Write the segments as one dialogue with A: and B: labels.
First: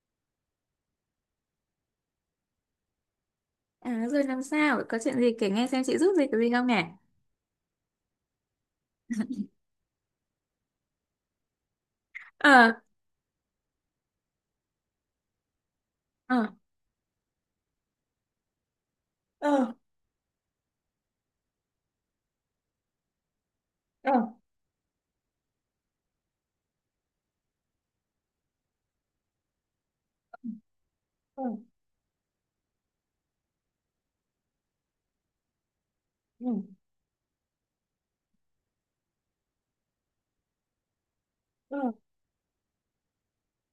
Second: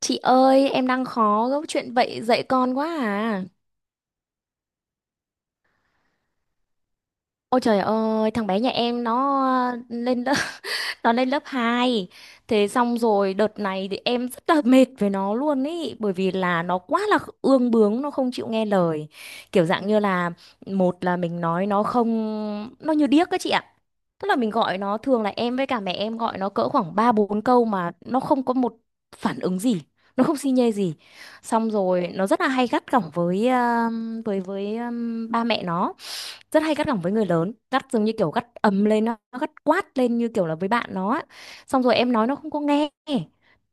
A: Chị ơi, em đang khó gấp chuyện vậy dạy con quá à.
B: À, rồi làm sao? Có chuyện gì kể nghe xem chị giúp gì cái gì không nhỉ?
A: Ôi trời ơi, thằng bé nhà em nó lên lớp nó lên lớp 2. Thế
B: Ờ.
A: xong rồi đợt này thì em rất là mệt với nó luôn ý, bởi vì
B: Ờ.
A: là nó quá là ương bướng, nó không chịu nghe lời. Kiểu
B: Ờ.
A: dạng như là, một là mình nói nó không, nó như điếc các chị ạ. Tức
B: Ờ.
A: là mình gọi nó, thường là em với cả mẹ em gọi nó cỡ khoảng 3 4 câu mà nó không có một phản ứng gì, nó không xi nhê gì. Xong rồi nó rất là hay gắt gỏng với với với ờ, ba mẹ nó,
B: Ừ.
A: rất hay gắt gỏng với người lớn, gắt giống như kiểu gắt ầm lên, nó gắt quát lên như kiểu là với bạn nó á. Xong rồi
B: Ừ.
A: em nói nó không có nghe,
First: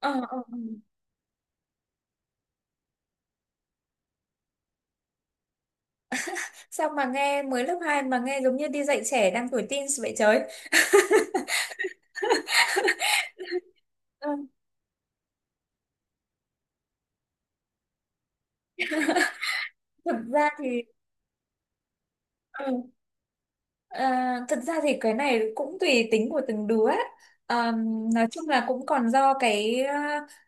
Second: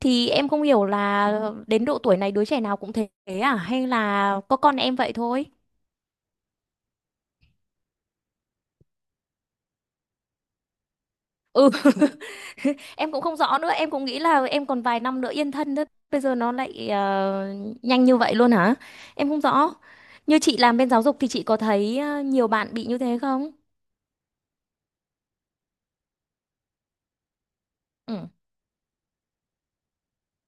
B: Ờ. Ờ.
A: em
B: Ừ.
A: không hiểu là đến độ tuổi này đứa trẻ nào cũng thế à, hay là có con em vậy thôi.
B: Sao mà nghe mới lớp 2 mà nghe giống như đi dạy trẻ đang tuổi teens vậy trời.
A: Ừ. Em cũng không rõ nữa, em cũng nghĩ
B: Ừ.
A: là em còn vài năm nữa yên thân nữa, bây giờ nó lại nhanh như vậy luôn hả. Em không rõ,
B: thực
A: như
B: ra
A: chị làm
B: thì
A: bên giáo dục thì chị có thấy nhiều bạn
B: Ừ.
A: bị như thế không.
B: À, thật ra thì cái này cũng tùy tính của từng đứa ấy. À, nói
A: Ừ,
B: chung là cũng còn do cái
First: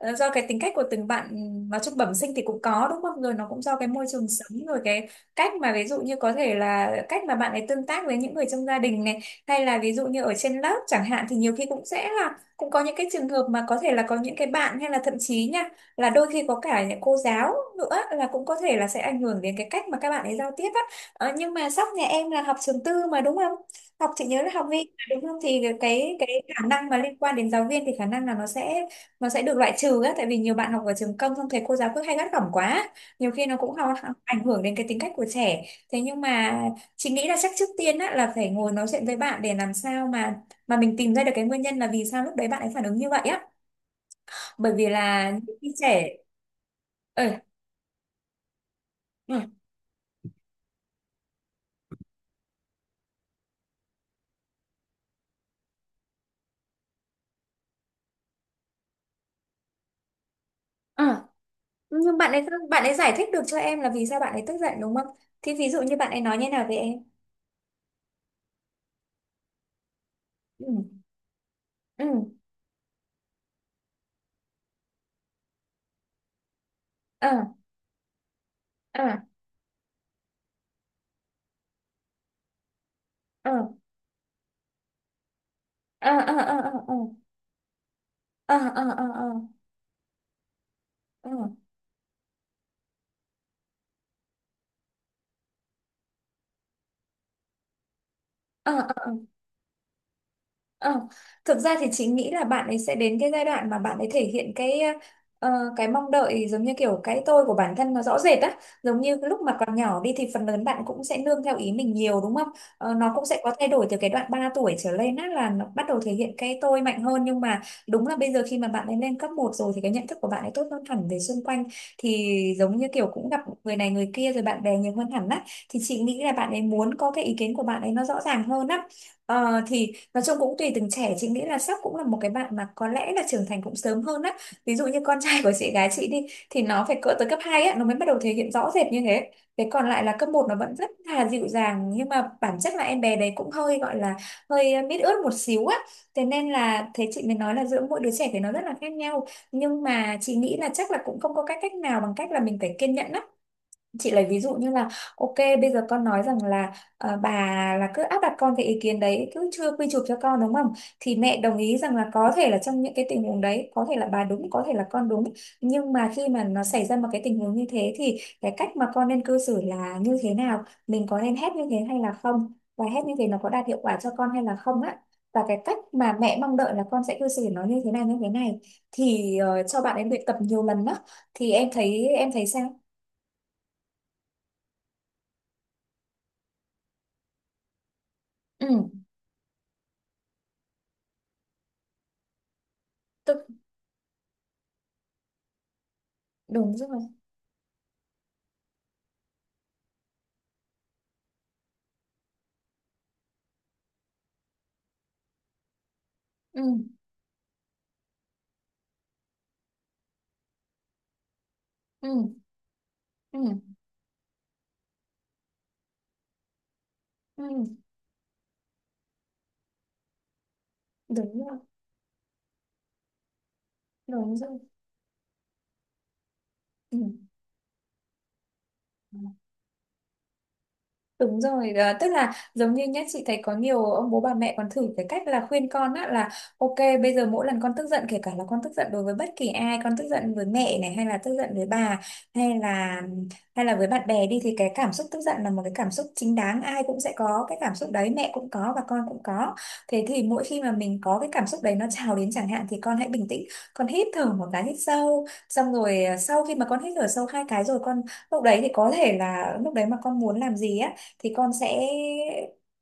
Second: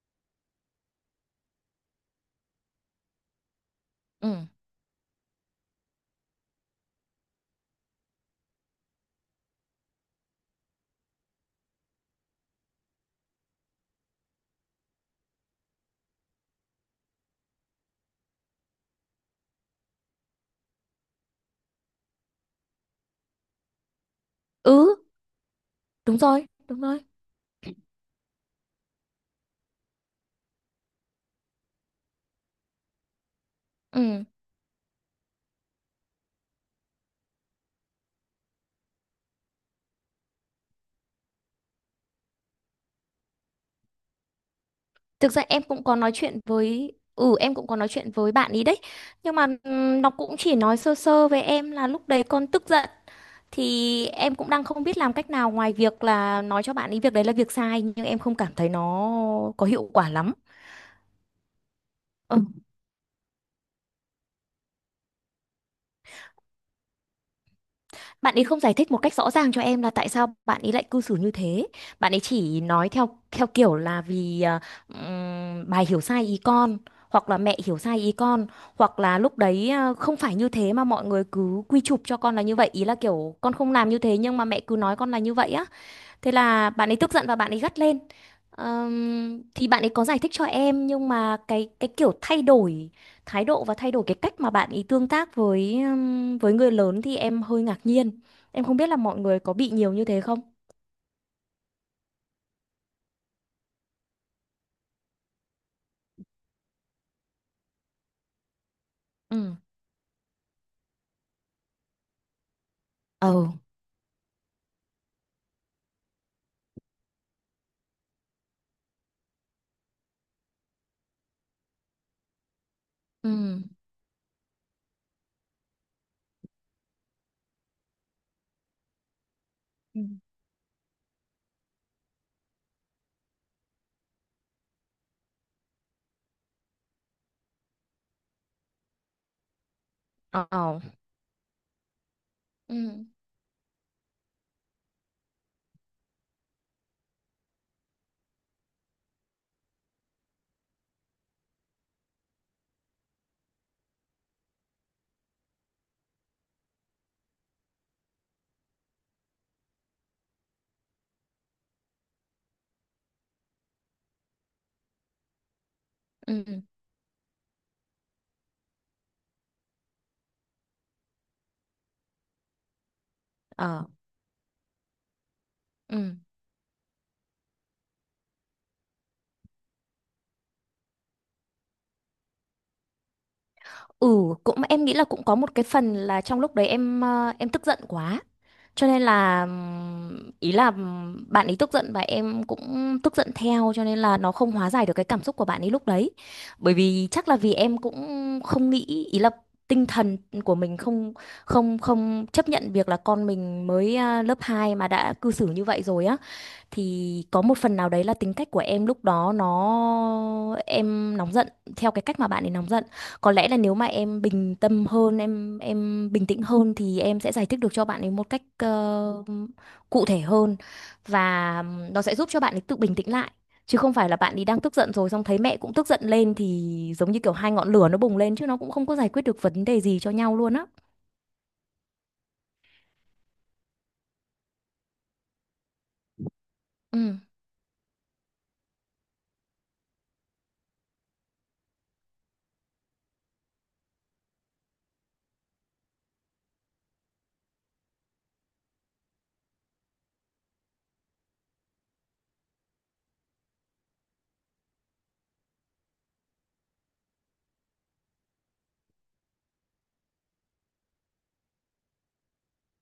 B: do cái tính cách của từng bạn. Nói chung bẩm sinh thì cũng có đúng không, rồi nó cũng do cái môi trường
A: ừ,
B: sống, rồi cái cách mà ví dụ như có thể là cách mà bạn ấy tương tác với những người trong gia đình này, hay là ví dụ như ở trên lớp chẳng hạn, thì nhiều khi cũng sẽ là cũng có những cái trường hợp mà có thể là có những cái bạn hay là thậm chí nha, là đôi khi có cả những cô giáo nữa là cũng có thể là sẽ ảnh hưởng đến cái cách mà các bạn ấy giao tiếp á. Nhưng mà Sóc nhà em là học trường tư mà đúng không? Học chị nhớ là học
A: ừ,
B: vi mà đúng không? Thì cái
A: đúng
B: cái
A: rồi,
B: khả
A: đúng
B: năng mà
A: rồi,
B: liên quan đến giáo viên thì khả năng là nó sẽ được loại trừ á, tại vì nhiều bạn học ở trường công xong thầy cô giáo cứ hay gắt gỏng quá. Nhiều khi nó cũng học,
A: ừ.
B: ảnh hưởng đến cái tính cách của trẻ. Thế nhưng mà chị nghĩ là chắc trước tiên á là phải ngồi nói chuyện với bạn để làm sao mà mình tìm ra được cái nguyên nhân là vì sao lúc đấy bạn ấy phản ứng như vậy á. Bởi vì là
A: Thực ra
B: những
A: em
B: khi
A: cũng có nói
B: trẻ.
A: chuyện với,
B: Ừ.
A: bạn ý đấy, nhưng
B: Ừ.
A: mà nó cũng chỉ nói sơ sơ với em là lúc đấy con tức giận, thì em cũng đang không biết làm cách nào ngoài việc là nói cho bạn ý việc đấy là việc sai, nhưng em không cảm thấy nó có hiệu quả lắm.
B: Ừ. Nhưng bạn
A: Ừ.
B: ấy bạn ấy giải thích được cho em là vì sao bạn ấy tức giận đúng không? Thì ví dụ như bạn ấy nói như nào với em?
A: Bạn ấy không giải thích một cách rõ ràng cho em là tại sao bạn ấy lại
B: Ừ.
A: cư xử như thế. Bạn ấy
B: Ừ.
A: chỉ nói theo theo kiểu là vì bà hiểu sai ý con, hoặc là mẹ
B: Ờ.
A: hiểu sai ý con, hoặc là
B: Ờ.
A: lúc đấy không phải như thế mà mọi người cứ quy chụp cho con là như vậy, ý là kiểu
B: Ờ.
A: con không làm như thế nhưng mà mẹ cứ nói con là như vậy á.
B: Ờ.
A: Thế
B: Ờ.
A: là
B: Ờ.
A: bạn
B: Ờ.
A: ấy tức giận và bạn ấy gắt lên.
B: Ờ. Ờ. Ờ. Ờ.
A: Thì bạn ấy có giải thích cho em nhưng
B: Ờ.
A: mà cái kiểu thay đổi thái độ và thay đổi cái cách mà bạn ấy tương tác với với người lớn thì em hơi ngạc nhiên. Em
B: Ờ.
A: không biết là
B: Ờ.
A: mọi người có bị nhiều như thế không?
B: Ờ, Thực ra thì chị nghĩ là bạn ấy sẽ đến cái giai đoạn mà bạn ấy thể hiện cái ờ, cái mong đợi giống như kiểu cái tôi của bản thân nó rõ rệt á, giống như
A: Ừ.
B: lúc mà còn nhỏ đi thì phần lớn bạn cũng sẽ nương theo ý mình nhiều đúng không? Nó cũng sẽ
A: Ừ.
B: có thay đổi từ cái đoạn 3 tuổi trở lên á, là nó bắt đầu thể hiện cái tôi mạnh hơn. Nhưng mà đúng là bây giờ khi mà bạn ấy lên cấp 1 rồi thì cái nhận thức của bạn ấy tốt hơn hẳn về xung quanh, thì giống như kiểu cũng gặp
A: Ừ.
B: người này người kia rồi bạn bè nhiều hơn hẳn á, thì chị nghĩ là bạn ấy muốn có cái ý kiến của bạn ấy nó rõ ràng hơn á. Ờ, thì
A: Ừ.
B: Nói chung cũng tùy từng trẻ, chị nghĩ là sắp cũng là một cái bạn mà có lẽ là trưởng thành cũng sớm hơn á. Ví dụ như con trai của chị gái chị đi thì nó phải cỡ tới cấp 2 á nó mới bắt đầu thể hiện rõ rệt như thế, thế còn lại là cấp 1 nó vẫn
A: Ờ.
B: rất là dịu dàng. Nhưng mà bản chất là em
A: Ừ.
B: bé đấy cũng hơi gọi là hơi mít ướt một xíu á. Thế nên là thế chị mới nói là giữa mỗi đứa trẻ thì nó rất là khác nhau, nhưng mà chị nghĩ là chắc là cũng không có cách cách nào bằng cách là mình phải kiên nhẫn á. Chị lấy ví dụ như là ok, bây giờ con nói rằng là bà là cứ áp đặt con cái ý kiến đấy, cứ chưa quy chụp cho con đúng không? Thì mẹ đồng ý rằng là có thể là trong những cái tình huống đấy có thể là bà đúng, có thể là con đúng. Nhưng mà khi mà
A: Ừ.
B: nó xảy ra một cái tình huống như thế thì cái cách mà con nên cư xử là như thế nào, mình có nên hét như thế hay là không, và hét như thế nó có đạt hiệu
A: Ờ.
B: quả cho con hay là không á, và cái cách mà
A: Ừ.
B: mẹ mong đợi là con sẽ cư xử nó như thế này như thế này. Thì cho bạn em luyện tập nhiều lần đó thì em thấy sao?
A: Ừ, cũng em nghĩ là cũng có một cái phần là trong lúc đấy em tức giận quá.
B: Ừ.
A: Cho nên là ý là bạn ấy tức giận và em cũng tức giận theo, cho nên là nó không hóa giải được cái cảm xúc của bạn ấy lúc đấy. Bởi
B: Đúng rồi.
A: vì chắc là vì em cũng không nghĩ, ý là tinh thần của mình không không không chấp nhận việc là con mình mới lớp 2 mà đã cư xử như vậy rồi á,
B: Ừ,
A: thì có một phần nào đấy là tính cách của em lúc đó em nóng giận theo cái cách mà
B: ừ,
A: bạn ấy nóng giận. Có lẽ là
B: ừ,
A: nếu mà em bình tâm hơn, em bình tĩnh hơn thì em sẽ giải thích được
B: ừ.
A: cho bạn ấy một cách cụ thể hơn,
B: Đúng rồi.
A: và nó sẽ giúp cho bạn ấy tự bình tĩnh lại, chứ không phải là bạn
B: Đúng
A: ấy
B: rồi.
A: đang tức giận rồi xong thấy mẹ cũng tức giận lên thì giống như kiểu hai ngọn lửa nó bùng lên, chứ nó cũng không có giải
B: Ừ.
A: quyết được vấn đề gì cho nhau luôn á.
B: Đúng rồi, à, tức là giống như nhá, chị thấy có nhiều ông bố bà mẹ còn thử cái cách là khuyên con á là ok,
A: Ừ,
B: bây giờ mỗi lần con tức giận kể cả là con tức giận đối với bất kỳ ai, con tức giận với mẹ này hay là tức giận với bà, hay là với bạn bè đi, thì cái cảm xúc tức giận là một cái cảm xúc chính đáng, ai cũng sẽ có cái cảm xúc đấy, mẹ cũng có và con cũng có. Thế thì mỗi khi mà mình có cái cảm xúc đấy nó trào đến chẳng hạn thì con hãy bình tĩnh, con hít thở một cái hít sâu, xong rồi sau khi mà con hít thở sâu 2 cái rồi con lúc đấy, thì có thể là lúc đấy mà con muốn làm gì á thì con sẽ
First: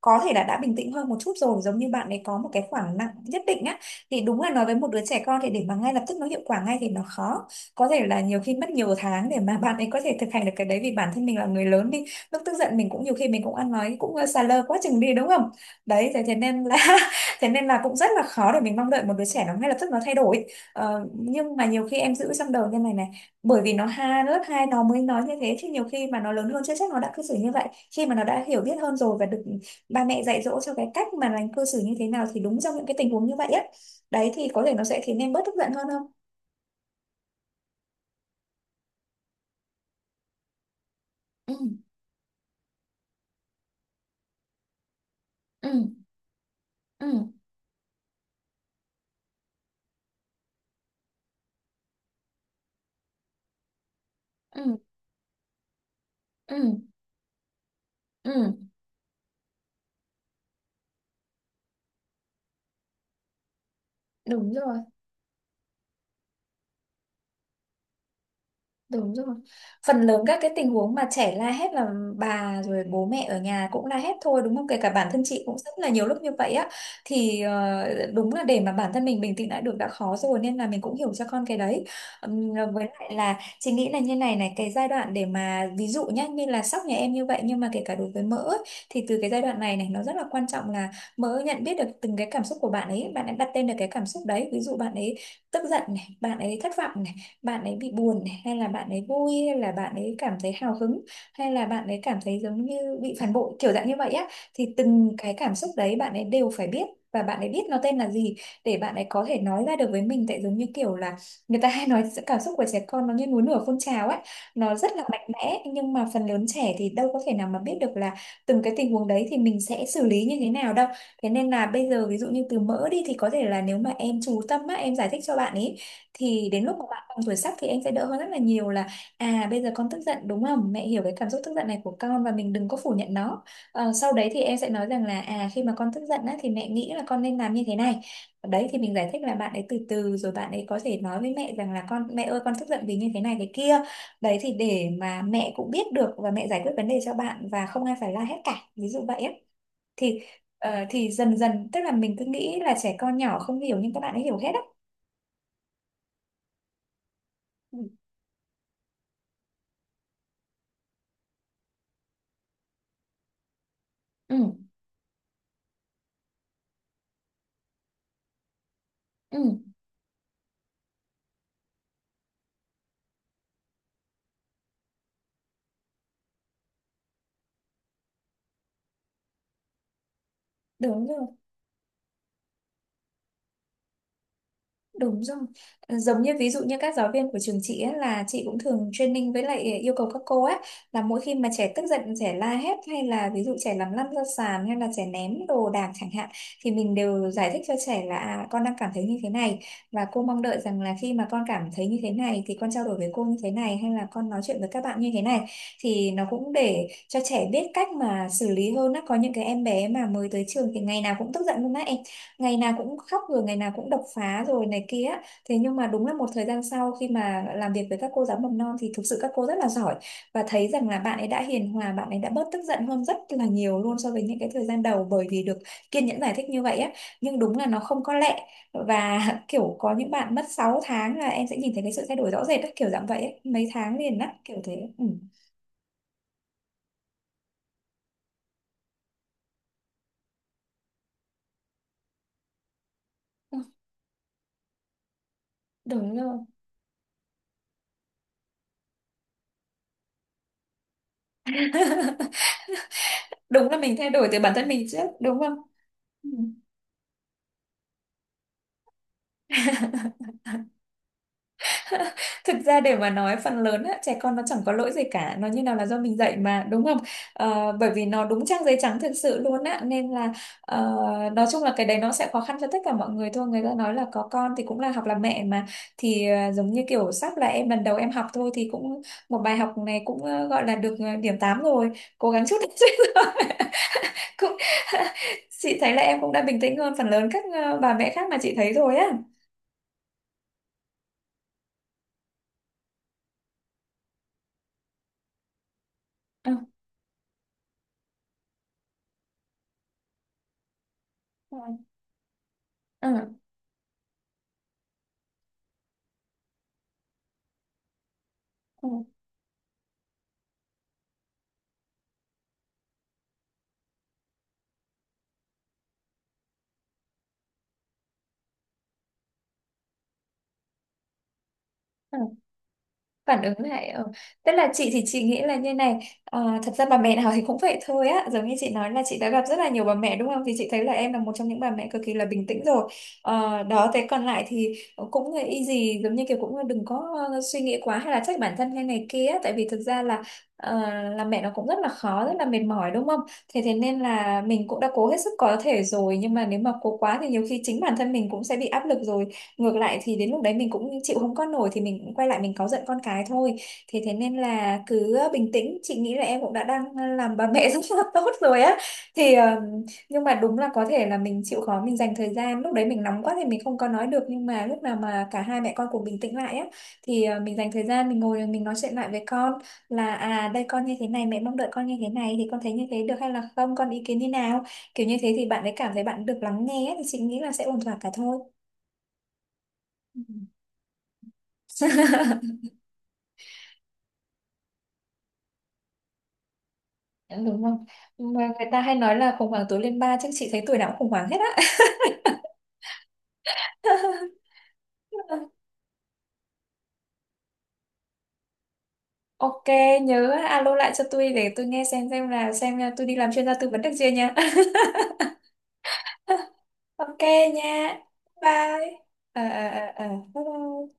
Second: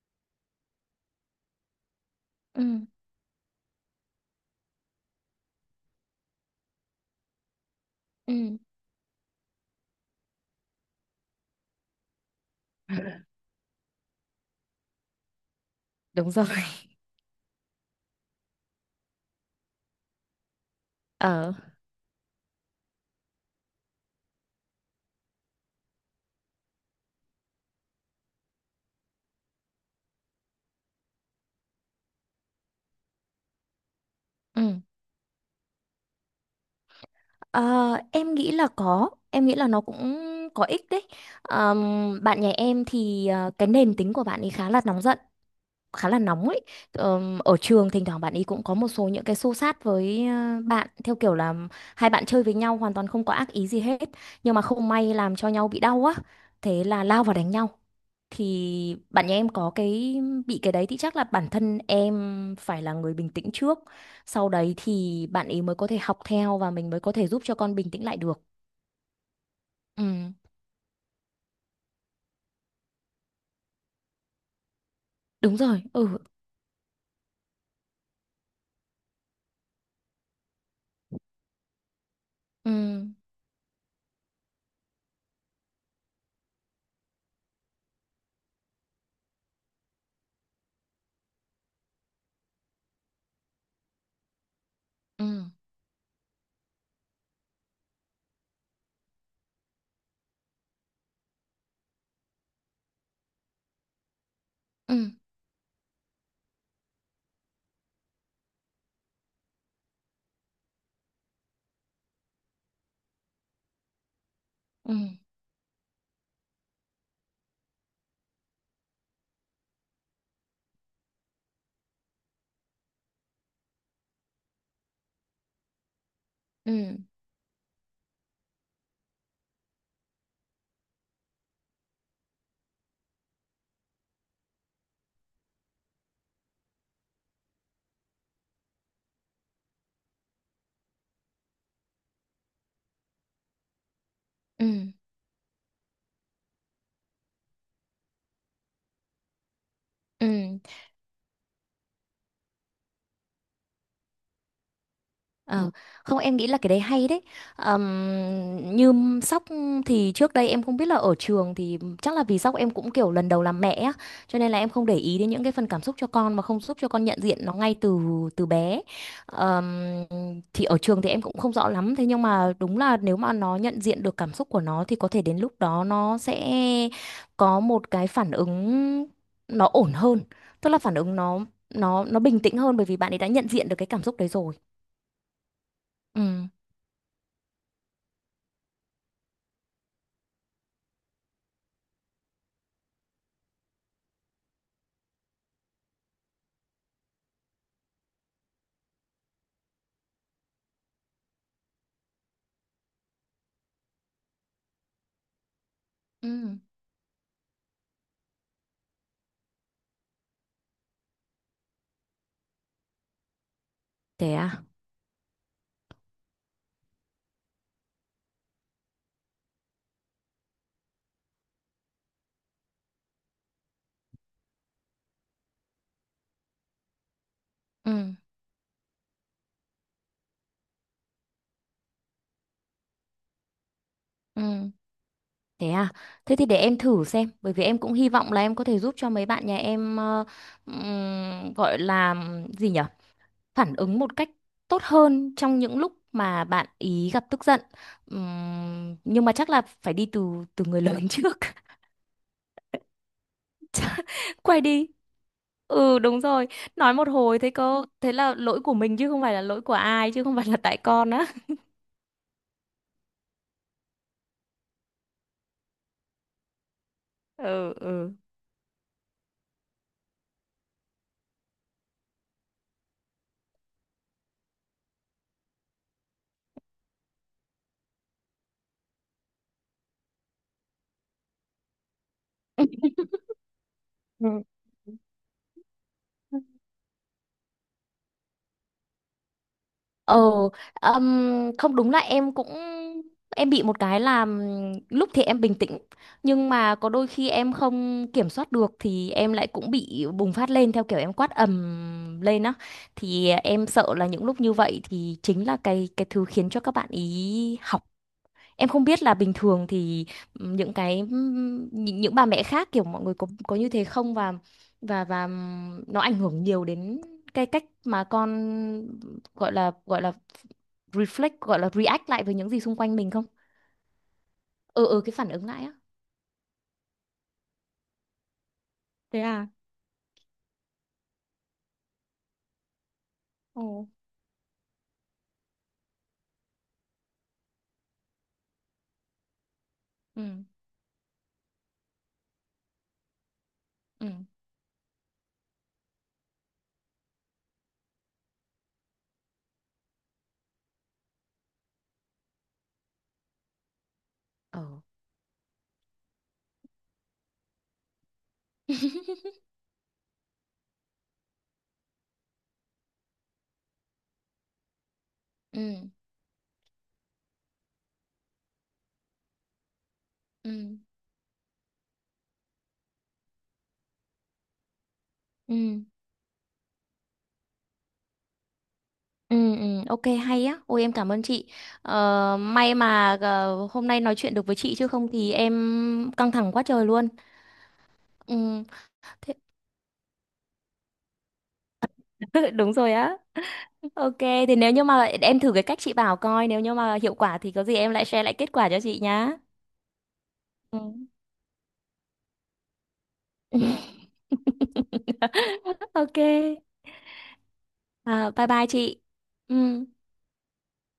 B: có thể là đã bình tĩnh hơn một chút rồi, giống như bạn ấy có một cái
A: ừ,
B: khoảng nặng nhất định á. Thì đúng là nói với một đứa trẻ con thì để mà ngay lập tức nó hiệu quả ngay thì nó khó, có thể là nhiều khi
A: ừ,
B: mất nhiều tháng để mà bạn ấy có thể thực hành được cái đấy, vì bản thân mình là người lớn đi lúc tức giận mình cũng nhiều khi mình cũng ăn nói cũng xà lơ quá chừng đi đúng không? Đấy, thế
A: đúng
B: thế
A: rồi.
B: nên là thế nên là cũng rất là khó để mình mong đợi một đứa trẻ nó ngay lập tức nó thay đổi.
A: Ờ,
B: Nhưng mà nhiều khi em giữ trong đầu như này này, bởi vì nó ha lớp 2 nó mới nói như thế, chứ nhiều khi mà nó lớn hơn chưa chắc nó đã cư xử như vậy. Khi mà nó đã hiểu biết hơn rồi và được ba mẹ dạy dỗ cho cái cách mà lành cư xử như thế nào thì đúng trong những cái tình huống như vậy á, đấy thì có thể
A: ừ.
B: nó sẽ khiến em bớt tức giận hơn không?
A: Ờ, em nghĩ là có, em nghĩ là nó cũng có ích đấy.
B: Ừ.
A: Bạn nhà em thì cái nền tính của bạn ấy khá là nóng giận,
B: Ừ.
A: khá là nóng ấy.
B: Ừ.
A: Ở trường thỉnh thoảng bạn ấy cũng có một số những cái xô xát với bạn, theo kiểu là hai bạn chơi với nhau hoàn toàn không có ác ý gì hết nhưng mà
B: Ừ.
A: không may làm cho nhau bị đau á.
B: Ừ.
A: Thế là lao vào đánh nhau.
B: Ừ.
A: Thì bạn nhà em có cái bị cái đấy, thì chắc là bản thân em phải là người bình tĩnh trước. Sau
B: Đúng
A: đấy
B: rồi.
A: thì bạn ấy mới có thể học theo và mình mới có thể giúp cho con bình tĩnh lại được.
B: Đúng rồi. Phần lớn
A: Ừ,
B: các cái tình huống mà trẻ la hét là bà rồi bố mẹ ở nhà cũng la hét thôi đúng không? Kể cả bản thân chị
A: đúng
B: cũng rất
A: rồi.
B: là nhiều
A: Ừ.
B: lúc như vậy á. Thì đúng là để mà bản thân mình bình tĩnh lại được đã khó rồi, nên là mình cũng hiểu cho con cái đấy.
A: Ừ.
B: Với lại là chị nghĩ là như này này, cái giai đoạn để mà ví dụ nhá như là sóc nhà em như vậy nhưng mà kể cả đối với mỡ ấy, thì từ cái giai đoạn này này nó rất là quan trọng là mỡ nhận biết được từng cái cảm xúc của bạn ấy đặt tên được cái cảm xúc đấy. Ví dụ bạn ấy
A: Ừ.
B: tức giận này, bạn ấy thất vọng này, bạn ấy bị buồn này, hay là bạn ấy vui, hay là bạn ấy cảm thấy hào hứng, hay là bạn ấy cảm thấy giống như bị phản bội kiểu dạng như vậy á, thì từng
A: Ừ.
B: cái cảm xúc đấy bạn ấy đều phải biết và bạn ấy biết nó tên là gì, để bạn ấy có thể nói ra được với mình, tại giống như kiểu là người ta hay nói sự cảm xúc của trẻ con nó như núi lửa phun trào ấy, nó
A: Ừ.
B: rất là mạnh mẽ nhưng mà phần lớn trẻ thì đâu có thể nào mà biết được là từng cái tình huống đấy thì mình sẽ xử lý như thế nào đâu. Thế nên là bây giờ ví dụ như từ mỡ đi thì có thể là nếu mà em chú tâm á, em giải thích cho bạn ấy thì đến
A: Ừ.
B: lúc mà
A: Ừ.
B: bạn bằng tuổi sắp thì em sẽ đỡ hơn rất là nhiều, là à bây giờ con tức giận đúng không? Mẹ hiểu cái cảm xúc tức giận này của con và mình đừng có phủ nhận nó. Ờ, sau đấy thì em sẽ nói rằng là à khi mà con tức giận á, thì mẹ nghĩ là con nên làm như thế này. Đấy thì mình giải thích là bạn ấy từ từ rồi bạn ấy có thể nói với mẹ rằng là con mẹ ơi con tức giận vì như thế này thế kia. Đấy thì
A: Ừ. Ừ,
B: để mà mẹ cũng biết được và mẹ giải quyết vấn đề cho bạn và không ai phải la hết cả. Ví dụ vậy á thì
A: ừ.
B: thì dần dần tức là mình cứ nghĩ là trẻ con nhỏ không hiểu nhưng các bạn ấy hiểu hết á.
A: Ờ, không, em nghĩ là cái đấy hay đấy.
B: Ừ,
A: Như Sóc thì trước đây em không biết, là ở trường thì chắc là vì Sóc em cũng kiểu lần đầu làm mẹ á, cho nên
B: ừ,
A: là em không để ý đến những cái phần cảm xúc cho con mà không giúp cho con nhận diện nó ngay từ từ bé.
B: ừ,
A: Ờm, thì ở trường thì em cũng không rõ lắm, thế nhưng mà đúng là nếu mà nó nhận diện được cảm xúc của nó thì có thể đến lúc đó nó sẽ có một cái phản ứng nó ổn hơn, tức là phản
B: đúng
A: ứng
B: rồi.
A: nó bình tĩnh hơn, bởi vì bạn ấy đã nhận diện được cái cảm xúc đấy rồi.
B: Đúng rồi. Ờ, giống
A: Ừ.
B: như ví dụ như các giáo viên của trường chị ấy, là chị cũng thường training với lại yêu cầu các cô ấy là mỗi khi mà trẻ tức giận, trẻ la hét hay là ví dụ trẻ làm lăn ra sàn hay là trẻ ném đồ đạc chẳng hạn thì mình đều giải thích cho trẻ là à, con đang cảm thấy như thế này và cô mong đợi rằng là khi mà con cảm thấy như thế này thì con trao đổi với cô như thế này hay là con nói chuyện với các bạn như thế này thì nó cũng
A: Ừ.
B: để cho trẻ biết cách mà xử lý hơn á. Có những cái em bé mà mới tới trường thì ngày nào cũng tức giận luôn á em, ngày nào cũng khóc rồi ngày nào cũng đập
A: Thế
B: phá
A: à?
B: rồi này kia. Thế nhưng mà đúng là một thời gian sau khi mà làm việc với các cô giáo mầm non thì thực sự các cô rất là giỏi và thấy rằng là bạn ấy đã hiền hòa, bạn ấy đã bớt tức giận hơn rất là nhiều luôn so với những cái thời gian đầu bởi vì được kiên nhẫn giải thích như vậy á. Nhưng đúng là nó
A: Ừ.
B: không có lẹ và kiểu có những bạn mất 6 tháng là em sẽ nhìn thấy cái sự thay đổi rõ rệt á, kiểu dạng vậy ấy. Mấy tháng liền á kiểu
A: Ừ.
B: thế, ừ.
A: Thế à? Thế thì để em thử xem, bởi vì em cũng hy vọng là em có thể giúp cho mấy bạn nhà em gọi là gì nhở, phản ứng một cách tốt hơn trong những lúc
B: Đúng rồi,
A: mà bạn ý gặp tức giận. Nhưng mà chắc là phải đi từ từ, người lớn trước.
B: đúng là mình thay đổi từ bản
A: Quay
B: thân mình
A: đi.
B: trước đúng không.
A: Ừ, đúng
B: Ừ.
A: rồi, nói một hồi thế cô, thế là lỗi của mình chứ không phải là lỗi của ai, chứ không phải là tại con á.
B: Thực ra để mà nói phần lớn á, trẻ con nó chẳng có lỗi gì cả, nó như nào là do mình dạy mà đúng không. Ờ,
A: Ừ,
B: bởi vì
A: ừ.
B: nó đúng trang giấy trắng thực sự luôn á nên là ờ, nói chung là cái đấy nó sẽ khó khăn cho tất cả mọi người thôi, người ta nói là có con thì cũng là học làm mẹ mà. Thì giống như kiểu sắp là em lần đầu em học thôi thì cũng một bài học này cũng gọi là được điểm 8 rồi, cố gắng chút nữa.
A: Ừ.
B: Cũng chị thấy là em cũng đã bình tĩnh hơn phần lớn các bà mẹ khác mà chị thấy rồi á.
A: Ờ, không đúng là em cũng bị một cái là lúc thì em bình tĩnh, nhưng
B: Ừ.
A: mà có đôi khi em không kiểm soát được thì em lại cũng bị bùng phát lên, theo kiểu em quát
B: Ừ.
A: ầm lên á. Thì
B: Ừ.
A: em sợ là những lúc như vậy thì chính là cái thứ khiến cho các bạn ý học. Em không biết là bình thường thì những bà mẹ khác kiểu mọi người có như thế không, và nó ảnh hưởng nhiều đến cái cách mà con gọi là react
B: Ừ.
A: lại với những gì xung quanh mình không?
B: Phản ứng lại ờ. Tức là
A: Ừ,
B: chị
A: ừ,
B: thì
A: cái
B: chị
A: phản
B: nghĩ
A: ứng
B: là
A: lại á.
B: như này thật ra bà mẹ nào thì cũng vậy thôi á, giống như chị nói là chị
A: Thế
B: đã gặp
A: à?
B: rất là nhiều bà mẹ đúng không, thì chị thấy là em là một trong những bà mẹ cực kỳ là bình tĩnh rồi. Ờ,
A: Ồ.
B: đó thế còn lại thì cũng là easy, giống như kiểu cũng đừng có suy nghĩ quá hay là trách bản thân hay này kia á. Tại vì thực ra là
A: Ừ,
B: ờ, làm mẹ nó cũng rất là khó, rất là mệt mỏi đúng không. Thế thế nên
A: ừ,
B: là mình cũng đã cố hết sức có thể rồi nhưng mà nếu mà cố quá thì nhiều khi chính bản thân mình cũng sẽ bị áp lực rồi, ngược lại thì đến lúc đấy mình cũng chịu không có nổi thì mình cũng quay lại mình cáu giận con cái thôi. Thế thế nên
A: ờ.
B: là cứ bình tĩnh, chị nghĩ là em cũng đã đang làm bà mẹ rất là tốt rồi á. Thì nhưng mà đúng là có thể là mình chịu khó mình dành thời gian lúc đấy mình nóng quá thì mình không có nói được nhưng mà lúc nào mà cả hai
A: Ừ,
B: mẹ con cùng bình tĩnh lại á thì mình dành thời gian mình ngồi mình nói chuyện lại với con là à
A: ừ,
B: đây con như thế này mẹ mong đợi con như thế này thì con thấy như thế được hay là không, con ý kiến như nào. Kiểu như thế thì bạn ấy
A: ừ,
B: cảm thấy bạn được lắng nghe á, thì chị nghĩ là sẽ ổn thỏa cả thôi.
A: ừ, ừ, ok,
B: Ừ.
A: hay á, ôi em cảm ơn chị. Ờ, may mà hôm nay nói chuyện được với chị, chứ không thì em căng thẳng quá trời luôn.
B: Đúng không, mà
A: Ừ,
B: người ta hay nói
A: thế.
B: là khủng hoảng tuổi lên ba chứ chị thấy tuổi nào cũng khủng hoảng hết á.
A: Đúng rồi á. Ok. Thì nếu như mà em thử cái cách chị bảo coi, nếu như mà hiệu quả thì có gì em lại share lại kết quả cho chị nhá.
B: Ok, nhớ alo
A: Ừ.
B: lại cho tôi để tôi nghe xem, xem là tôi đi làm chuyên gia tư vấn được chưa nha.
A: Ok.
B: Ok nha,
A: À, bye bye
B: bye.
A: chị.
B: ờ
A: Ừ.
B: ờ ờ ờ Bye bye.